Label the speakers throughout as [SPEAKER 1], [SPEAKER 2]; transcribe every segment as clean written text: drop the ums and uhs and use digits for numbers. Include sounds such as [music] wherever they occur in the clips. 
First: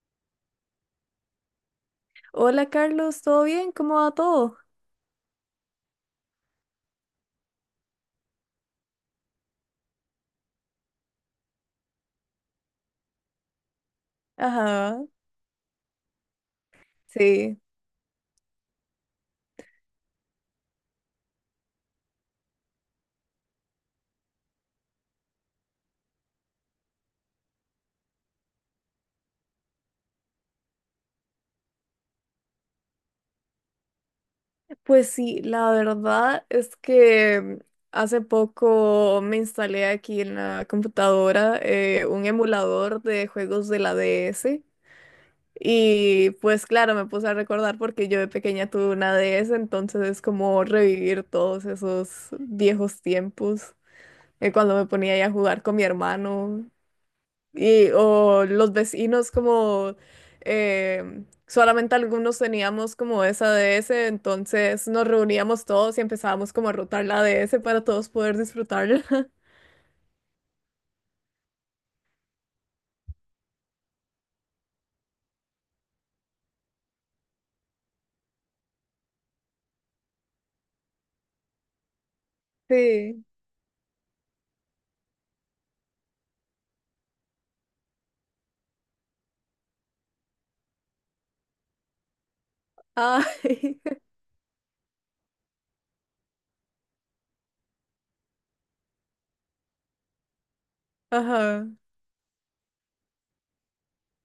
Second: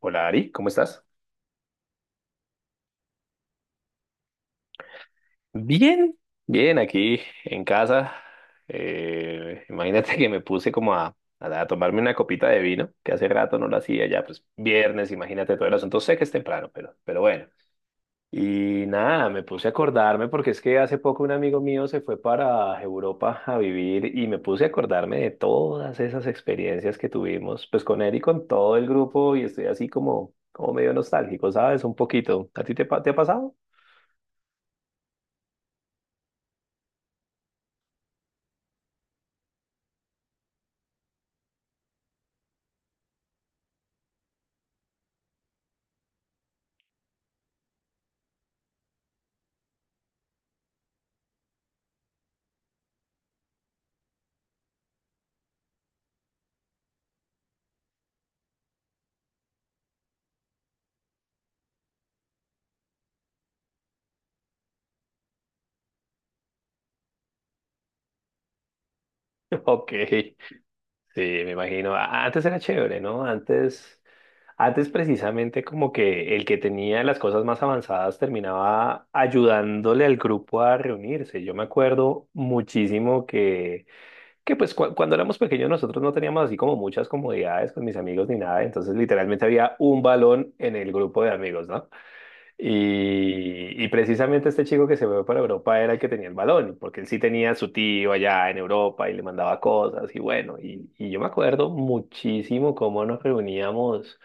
[SPEAKER 1] Hola Ari, ¿cómo estás?
[SPEAKER 2] Hola Carlos, ¿todo bien? ¿Cómo va todo?
[SPEAKER 1] Bien, bien, aquí en casa. Imagínate que me puse como a tomarme una copita de vino, que hace rato no lo hacía ya, pues
[SPEAKER 2] Ajá,
[SPEAKER 1] viernes, imagínate todo el asunto. Sé que es temprano, pero bueno.
[SPEAKER 2] sí.
[SPEAKER 1] Y nada, me puse a acordarme porque es que hace poco un amigo mío se fue para Europa a vivir y me puse a acordarme de todas esas experiencias que tuvimos, pues con él y con todo el grupo y estoy así como medio nostálgico, ¿sabes? Un poquito. ¿A ti te ha pasado?
[SPEAKER 2] Pues sí, la verdad es que hace poco me instalé aquí en la computadora un emulador de juegos de la DS. Y pues claro, me puse a recordar porque yo de pequeña tuve una DS, entonces es como revivir todos esos viejos tiempos cuando me ponía ahí a jugar con mi hermano. Y, o los vecinos como solamente algunos teníamos como esa DS, entonces nos reuníamos todos y empezábamos como a rotar la DS para todos poder disfrutarla. [laughs]
[SPEAKER 1] [laughs] Ok. Sí, me imagino. Antes era chévere, ¿no? Antes precisamente como que el que tenía las cosas más avanzadas terminaba ayudándole al grupo a reunirse. Yo me acuerdo muchísimo
[SPEAKER 2] Sí.
[SPEAKER 1] que, que cuando éramos pequeños nosotros no teníamos así como muchas comodidades con mis amigos ni nada, entonces literalmente había un balón en el grupo de amigos, ¿no?
[SPEAKER 2] Ay,
[SPEAKER 1] Y precisamente este chico que se fue para Europa era el que tenía el balón, porque él sí tenía a su tío allá en Europa y le mandaba cosas y bueno, y
[SPEAKER 2] [laughs]
[SPEAKER 1] yo me acuerdo
[SPEAKER 2] ajá.
[SPEAKER 1] muchísimo cómo nos reuníamos,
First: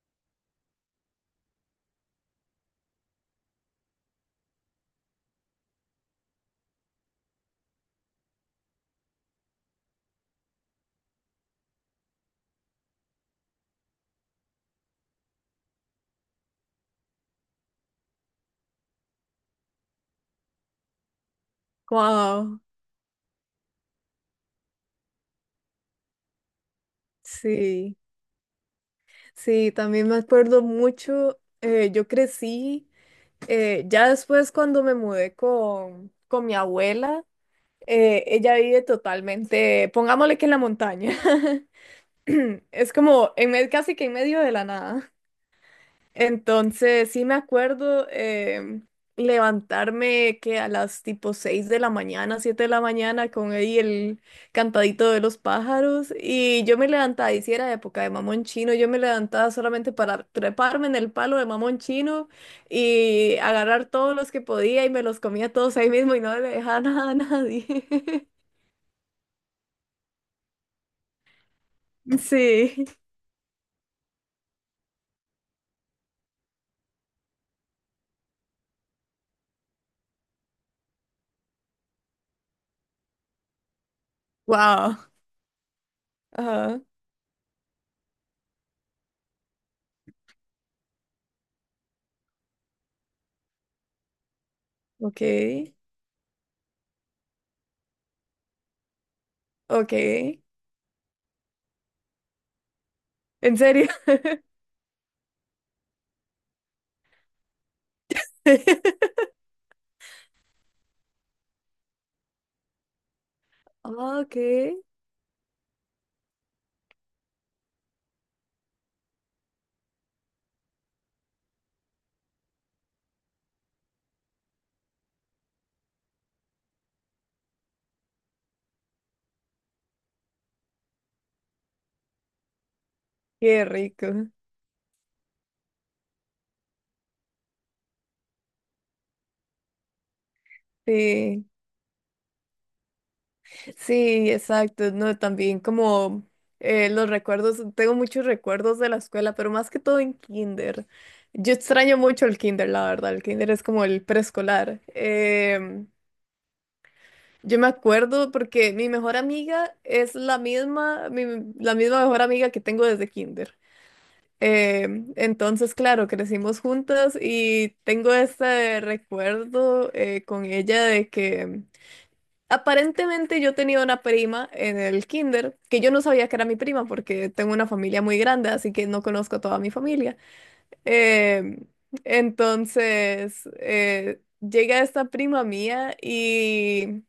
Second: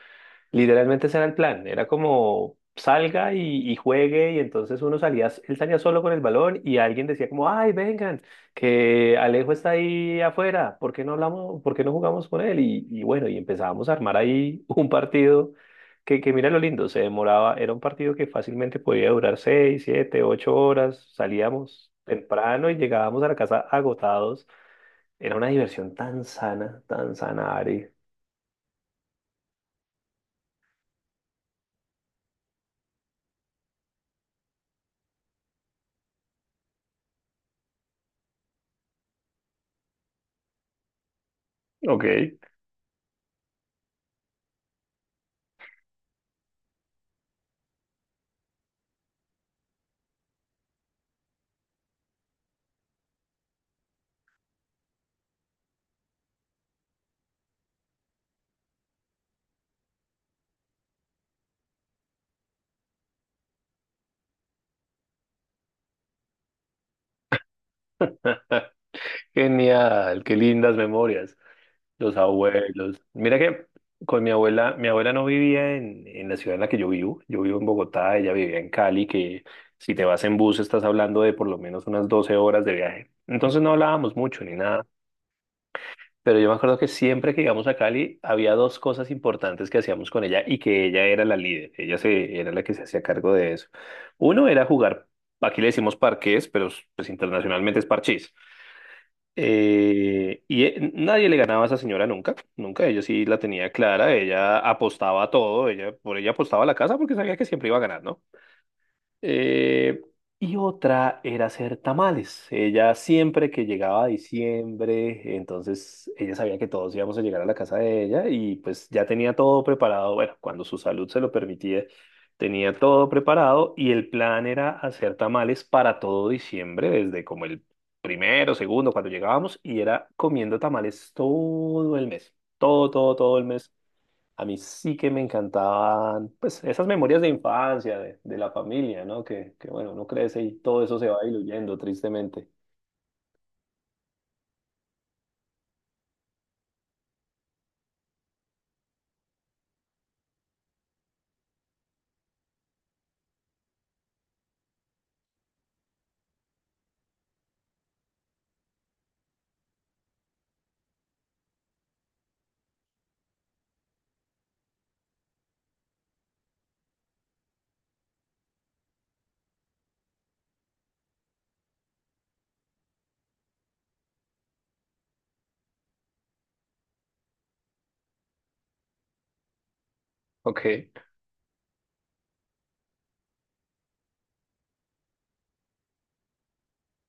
[SPEAKER 1] literalmente ese era el plan, era como salga y juegue y entonces uno salía, él salía solo con el balón y alguien decía como, ay, vengan, que Alejo está ahí afuera, ¿por qué no hablamos, por qué no jugamos con él? Y bueno, y empezábamos a armar ahí un partido que mira lo lindo, se demoraba, era un partido que fácilmente podía durar 6, 7, 8 horas, salíamos
[SPEAKER 2] Wow.
[SPEAKER 1] temprano y llegábamos a la casa agotados. Era una diversión tan sana, Ari.
[SPEAKER 2] Sí. Sí, también me acuerdo mucho. Yo crecí ya después cuando me mudé con mi abuela, ella vive totalmente, pongámosle que en la montaña. [laughs]
[SPEAKER 1] Ok.
[SPEAKER 2] [clears throat] Es como en medio, casi que en medio de la nada. Entonces, sí me acuerdo levantarme que a las tipo 6 de la mañana, 7 de la mañana, con ahí el cantadito de los pájaros. Y yo me levantaba, y si era época de mamón chino, yo me levantaba solamente para treparme en el palo de mamón chino y agarrar todos los que podía y me los comía todos ahí mismo y no le dejaba [laughs] nada a nadie. [laughs]
[SPEAKER 1] [laughs] Genial, qué lindas memorias. Los
[SPEAKER 2] Sí.
[SPEAKER 1] abuelos. Mira que con mi abuela no vivía en la ciudad en la que yo vivo. Yo vivo en Bogotá, ella vivía en Cali, que si te vas en bus estás hablando de por lo menos unas 12 horas de viaje. Entonces no hablábamos mucho ni nada.
[SPEAKER 2] Wow.
[SPEAKER 1] Pero yo me acuerdo
[SPEAKER 2] Ajá.
[SPEAKER 1] que siempre que íbamos a Cali había dos cosas importantes que hacíamos con ella y que ella era la líder, ella se, era la que se hacía cargo de eso. Uno era jugar,
[SPEAKER 2] Ok.
[SPEAKER 1] aquí le decimos parqués, pero pues internacionalmente es parchís.
[SPEAKER 2] Ok.
[SPEAKER 1] Y nadie le ganaba a esa señora nunca, nunca, ella sí la
[SPEAKER 2] ¿En
[SPEAKER 1] tenía
[SPEAKER 2] serio?
[SPEAKER 1] clara, ella apostaba a todo, por ella apostaba a la casa porque sabía que siempre iba a ganar, ¿no?
[SPEAKER 2] [laughs]
[SPEAKER 1] Eh, y otra era hacer tamales. Ella siempre que llegaba a
[SPEAKER 2] Ok,
[SPEAKER 1] diciembre, entonces ella sabía que todos íbamos a llegar a la casa de ella y pues ya tenía todo preparado, bueno, cuando su salud se lo permitía, tenía todo preparado y el plan era hacer tamales para todo diciembre, desde como el primero, segundo, cuando llegábamos y era comiendo tamales todo el mes, todo, todo, todo el
[SPEAKER 2] qué
[SPEAKER 1] mes
[SPEAKER 2] rico.
[SPEAKER 1] a mí sí que me encantaban, pues, esas memorias de infancia, de la familia, ¿no? Bueno, uno crece y todo eso se va
[SPEAKER 2] Sí,
[SPEAKER 1] diluyendo, tristemente.
[SPEAKER 2] sí, exacto. No, también como los recuerdos, tengo muchos recuerdos de la escuela, pero más que todo en kinder. Yo extraño mucho el kinder, la verdad. El kinder es como el preescolar. Yo me acuerdo porque mi mejor amiga es la misma, la misma mejor amiga que tengo desde kinder. Eh, entonces, claro, crecimos juntas y tengo este recuerdo con ella de que aparentemente yo tenía una prima en el kinder, que yo no sabía que era mi prima porque tengo una familia muy grande, así que no conozco a toda mi familia.
[SPEAKER 1] Ok.
[SPEAKER 2] Eh, entonces, llega esta prima mía y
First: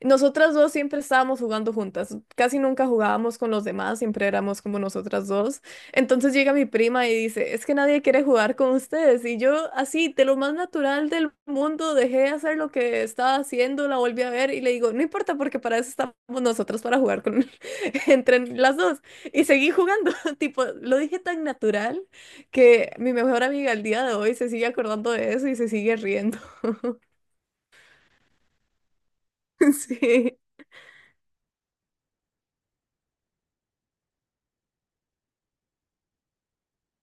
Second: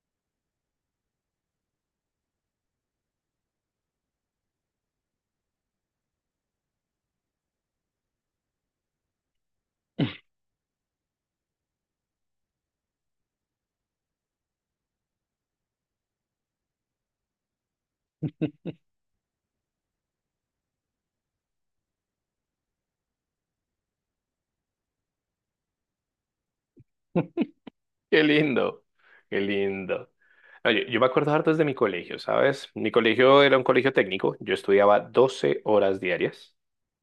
[SPEAKER 2] nosotras dos siempre estábamos jugando juntas, casi nunca jugábamos con los demás, siempre éramos como nosotras dos. Entonces llega mi prima y dice, es que nadie quiere jugar con ustedes. Y yo así, de lo más natural del mundo, dejé de hacer lo que estaba haciendo, la volví a ver y le digo, no importa porque para eso estamos nosotras, para jugar con [laughs] entre las
[SPEAKER 1] [laughs]
[SPEAKER 2] dos. Y seguí jugando, [laughs] tipo, lo dije tan natural que mi mejor amiga al día de hoy se sigue acordando de eso y se sigue riendo. [laughs]
[SPEAKER 1] Qué lindo, qué lindo.
[SPEAKER 2] Sí,
[SPEAKER 1] No, yo me acuerdo harto desde mi colegio, ¿sabes? Mi colegio era un colegio técnico, yo estudiaba 12 horas diarias,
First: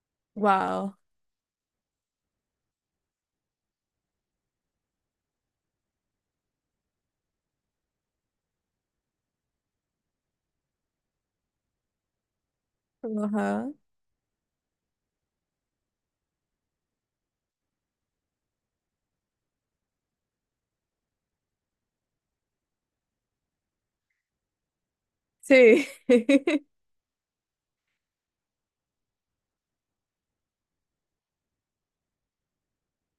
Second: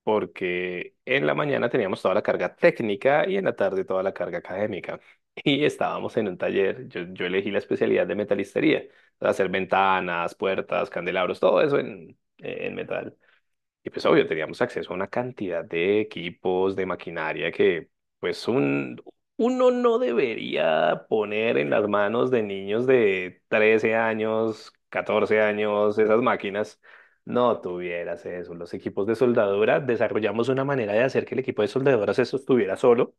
[SPEAKER 1] porque
[SPEAKER 2] wow.
[SPEAKER 1] en la mañana teníamos toda la carga técnica y en la tarde toda la carga académica. [laughs] Y estábamos en un taller, yo elegí la especialidad de metalistería, hacer ventanas, puertas, candelabros, todo eso en metal.
[SPEAKER 2] Ajá.
[SPEAKER 1] Y pues obvio, teníamos acceso a una cantidad de equipos, de maquinaria que pues uno no debería poner en las manos de niños de 13 años, catorce
[SPEAKER 2] Sí,
[SPEAKER 1] años, esas
[SPEAKER 2] [laughs]
[SPEAKER 1] máquinas. No tuvieras eso. Los equipos de soldadura desarrollamos una manera de hacer que el equipo de soldadura se sostuviera solo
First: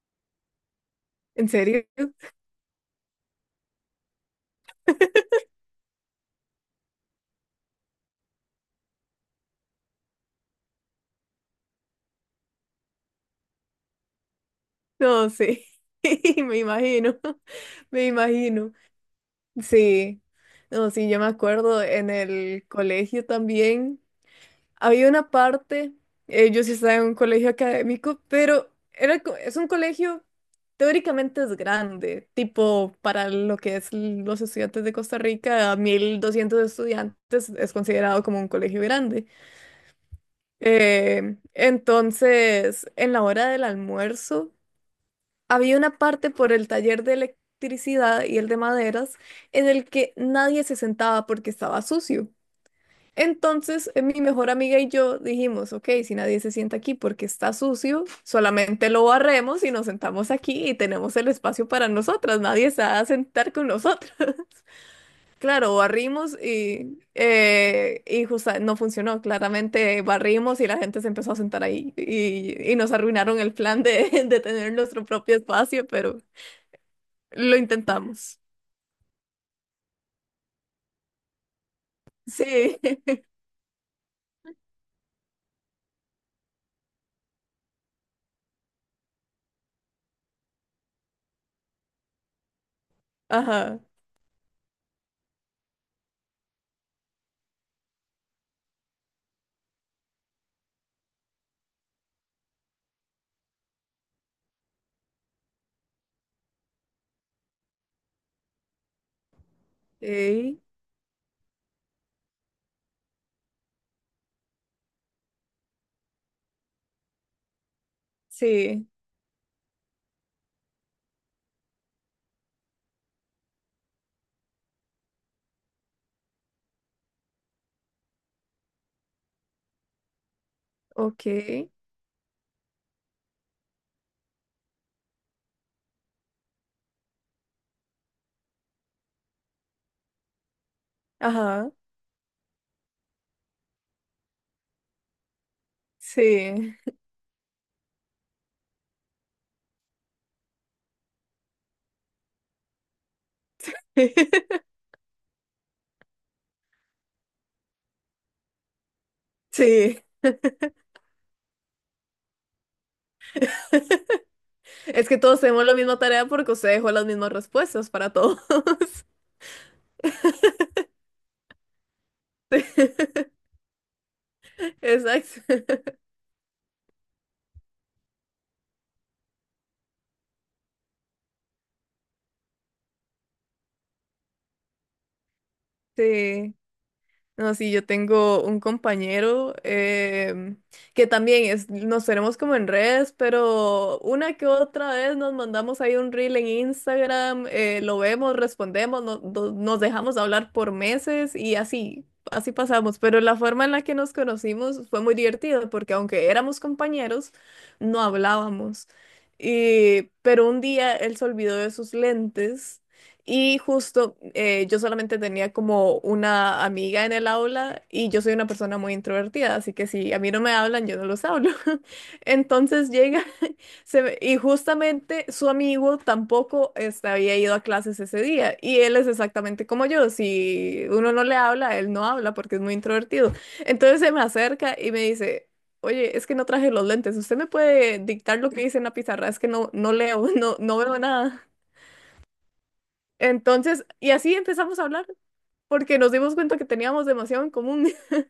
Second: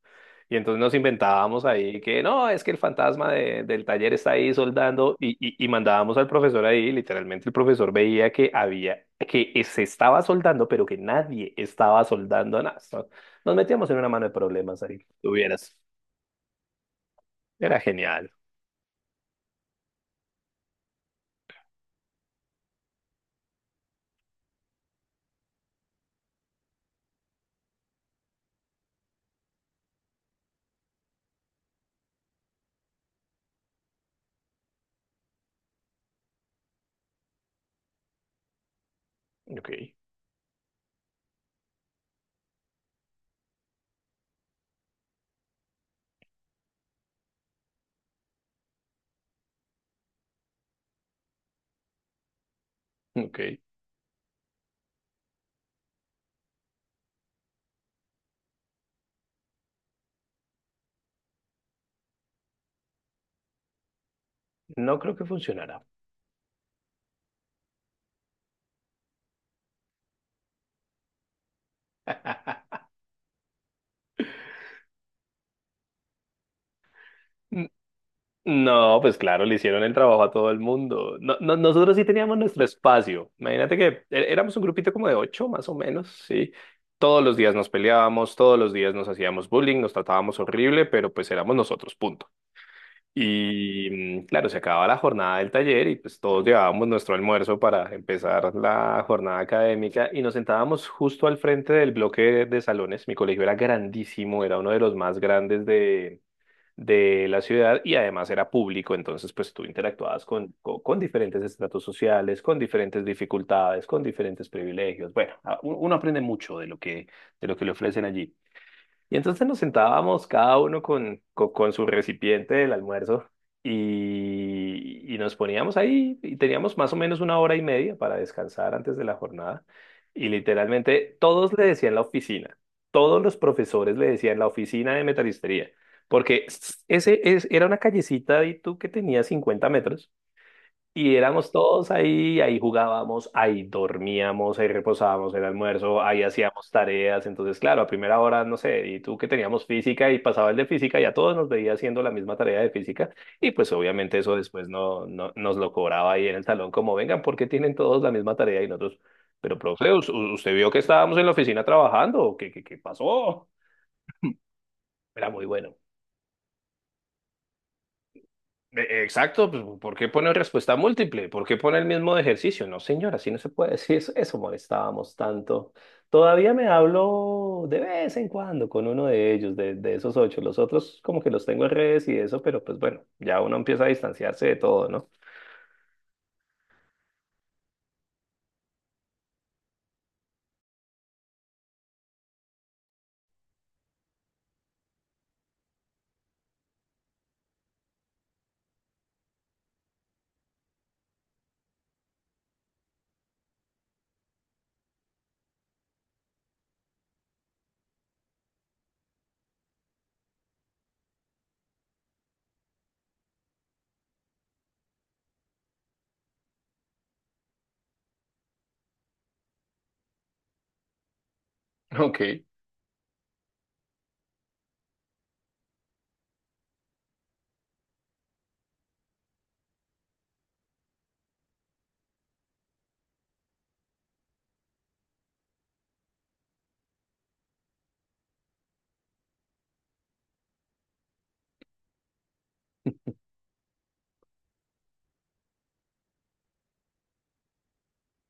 [SPEAKER 1] y entonces nos
[SPEAKER 2] ¿en
[SPEAKER 1] inventábamos
[SPEAKER 2] serio?
[SPEAKER 1] ahí que no, es que el fantasma del taller está ahí soldando y mandábamos al profesor ahí, literalmente el profesor veía que había, se estaba soldando, pero que nadie estaba soldando nada. So- Nos metíamos en una mano de problemas ahí.
[SPEAKER 2] No, sí,
[SPEAKER 1] Tuvieras.
[SPEAKER 2] [laughs] me imagino,
[SPEAKER 1] Era
[SPEAKER 2] [laughs] me
[SPEAKER 1] genial.
[SPEAKER 2] imagino. Sí, no, sí, yo me acuerdo en el colegio también. Había una parte, yo sí estaba en un colegio académico, pero era, es un colegio, teóricamente es grande, tipo para lo que es los estudiantes de Costa Rica, 1.200 estudiantes es considerado como un colegio grande.
[SPEAKER 1] Ok,
[SPEAKER 2] Entonces, en la hora del almuerzo, había una parte por el taller de electricidad y el de maderas en el que nadie se sentaba porque estaba sucio.
[SPEAKER 1] ok.
[SPEAKER 2] Entonces, mi mejor amiga y yo dijimos, ok, si nadie se sienta aquí porque está sucio, solamente lo barremos y nos sentamos aquí y tenemos el espacio para nosotras, nadie se va a sentar con nosotras. [laughs]
[SPEAKER 1] No creo que
[SPEAKER 2] Claro,
[SPEAKER 1] funcionara.
[SPEAKER 2] barrimos y, no funcionó, claramente barrimos y la gente se empezó a sentar ahí
[SPEAKER 1] [laughs]
[SPEAKER 2] y nos arruinaron el plan de, [laughs] de tener nuestro propio espacio, pero... Lo intentamos.
[SPEAKER 1] No, pues claro, le hicieron el trabajo a todo el mundo. No, nosotros sí teníamos nuestro
[SPEAKER 2] Sí.
[SPEAKER 1] espacio.
[SPEAKER 2] [laughs]
[SPEAKER 1] Imagínate que éramos un grupito como de ocho, más o menos, sí. Todos los días nos peleábamos, todos los días nos hacíamos bullying, nos tratábamos horrible, pero pues éramos nosotros, punto.
[SPEAKER 2] Ajá.
[SPEAKER 1] Y claro, se acababa la jornada del taller y pues todos llevábamos nuestro almuerzo para empezar la jornada académica y nos sentábamos justo al frente del bloque de salones. Mi colegio era grandísimo, era uno de los más grandes de la ciudad y además era público, entonces pues tú interactuabas con,
[SPEAKER 2] Sí.
[SPEAKER 1] con, con diferentes estratos sociales, con diferentes dificultades, con diferentes privilegios. Bueno, uno aprende mucho de lo que le ofrecen allí.
[SPEAKER 2] Sí.
[SPEAKER 1] Y entonces nos sentábamos cada uno con su recipiente del almuerzo y nos poníamos ahí y teníamos más o menos una hora y media para descansar antes de la jornada. Y literalmente
[SPEAKER 2] Ok.
[SPEAKER 1] todos le decían la oficina, todos los profesores le decían la oficina de metalistería, porque ese es, era una callecita y tú que tenía 50 metros y éramos
[SPEAKER 2] Ajá.
[SPEAKER 1] todos ahí, ahí jugábamos, ahí dormíamos, ahí reposábamos el almuerzo, ahí hacíamos
[SPEAKER 2] Sí.
[SPEAKER 1] tareas. Entonces, claro, a primera hora, no sé, y tú que teníamos física y pasaba el de física y a todos nos veía haciendo la misma tarea de física. Y pues obviamente eso después
[SPEAKER 2] [laughs]
[SPEAKER 1] no nos lo cobraba ahí en el salón, como vengan, ¿por qué tienen todos la misma tarea y nosotros? Pero, profe,
[SPEAKER 2] Sí.
[SPEAKER 1] usted vio que estábamos en la oficina trabajando, ¿qué pasó? [laughs]
[SPEAKER 2] Es que
[SPEAKER 1] Era
[SPEAKER 2] todos
[SPEAKER 1] muy
[SPEAKER 2] tenemos la
[SPEAKER 1] bueno.
[SPEAKER 2] misma tarea porque usted dejó las mismas respuestas para todos.
[SPEAKER 1] Exacto, pues, ¿por qué pone respuesta
[SPEAKER 2] [laughs]
[SPEAKER 1] múltiple? ¿Por qué pone el mismo de
[SPEAKER 2] Sí.
[SPEAKER 1] ejercicio? No, señora, así no
[SPEAKER 2] [laughs]
[SPEAKER 1] se puede. [laughs] Sí, eso molestábamos tanto.
[SPEAKER 2] Exacto.
[SPEAKER 1] Todavía me hablo de vez en cuando con uno de ellos, de esos ocho. Los otros como que los tengo en redes y eso, pero pues bueno, ya uno empieza a distanciarse de todo, ¿no?
[SPEAKER 2] Sí. No, sí, yo tengo un compañero que también es, nos tenemos como en redes, pero una que otra vez nos mandamos ahí un reel en Instagram, lo vemos, respondemos, nos dejamos hablar por meses y así, así pasamos. Pero la forma en la que nos conocimos fue muy divertida porque aunque éramos compañeros, no hablábamos. Y, pero un día él se olvidó de sus lentes y justo yo solamente tenía como una amiga en el aula y yo soy una persona muy introvertida, así que si a mí no me hablan, yo no los hablo.
[SPEAKER 1] [laughs]
[SPEAKER 2] [laughs]
[SPEAKER 1] Ok.
[SPEAKER 2] Entonces llega [laughs] y justamente su amigo tampoco este, había ido a clases ese día y él es exactamente como yo, si uno no le habla, él no habla porque es muy introvertido. Entonces se me acerca y me dice... Oye, es que no traje los lentes. ¿Usted me puede dictar lo que dice en la pizarra? Es que no, no leo, [laughs] no veo nada. Entonces, y así empezamos a hablar, porque nos dimos cuenta que teníamos demasiado en común. [laughs]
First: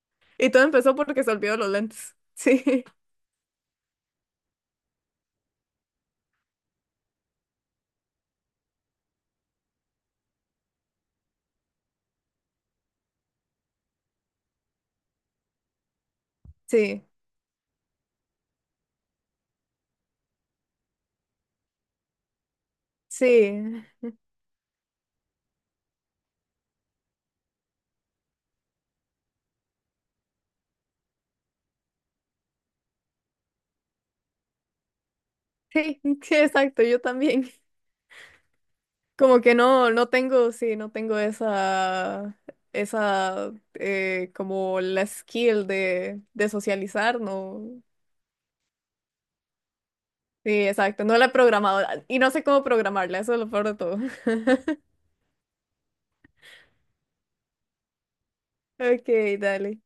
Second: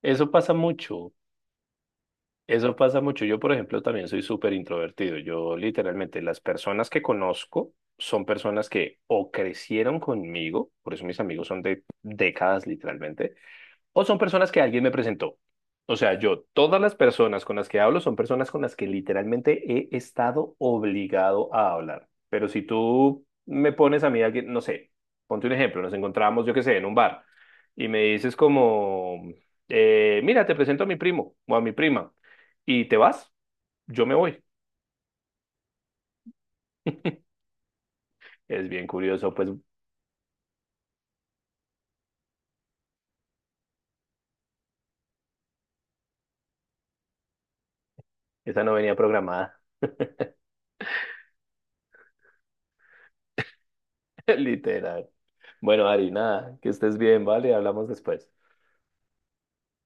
[SPEAKER 1] Eso
[SPEAKER 2] Y
[SPEAKER 1] pasa
[SPEAKER 2] todo empezó
[SPEAKER 1] mucho,
[SPEAKER 2] porque se olvidó los lentes. [laughs]
[SPEAKER 1] eso
[SPEAKER 2] Sí,
[SPEAKER 1] pasa mucho. Yo, por ejemplo, también soy súper introvertido. Yo literalmente las personas que conozco son personas que o crecieron conmigo, por eso mis amigos son de décadas literalmente o son personas que alguien me presentó. O sea, yo, todas las
[SPEAKER 2] sí,
[SPEAKER 1] personas con las que hablo son personas con las que literalmente he estado obligado a hablar. Pero si tú me
[SPEAKER 2] sí,
[SPEAKER 1] pones a mí alguien, no sé, ponte un ejemplo, nos encontramos, yo qué sé, en un bar y me dices como, mira, te presento a mi primo o a mi prima y te vas, yo me voy.
[SPEAKER 2] sí, [laughs] sí, exacto, yo también.
[SPEAKER 1] Es bien curioso,
[SPEAKER 2] Como
[SPEAKER 1] pues
[SPEAKER 2] que no, no tengo esa, esa, como la skill de socializar, no.
[SPEAKER 1] esa no venía programada,
[SPEAKER 2] Sí, exacto, no la he programado y no sé cómo programarla, eso es lo peor de todo.
[SPEAKER 1] [laughs]
[SPEAKER 2] [laughs]
[SPEAKER 1] literal. Bueno, Ari, nada, que estés bien, ¿vale? Hablamos después.
[SPEAKER 2] Ok, dale.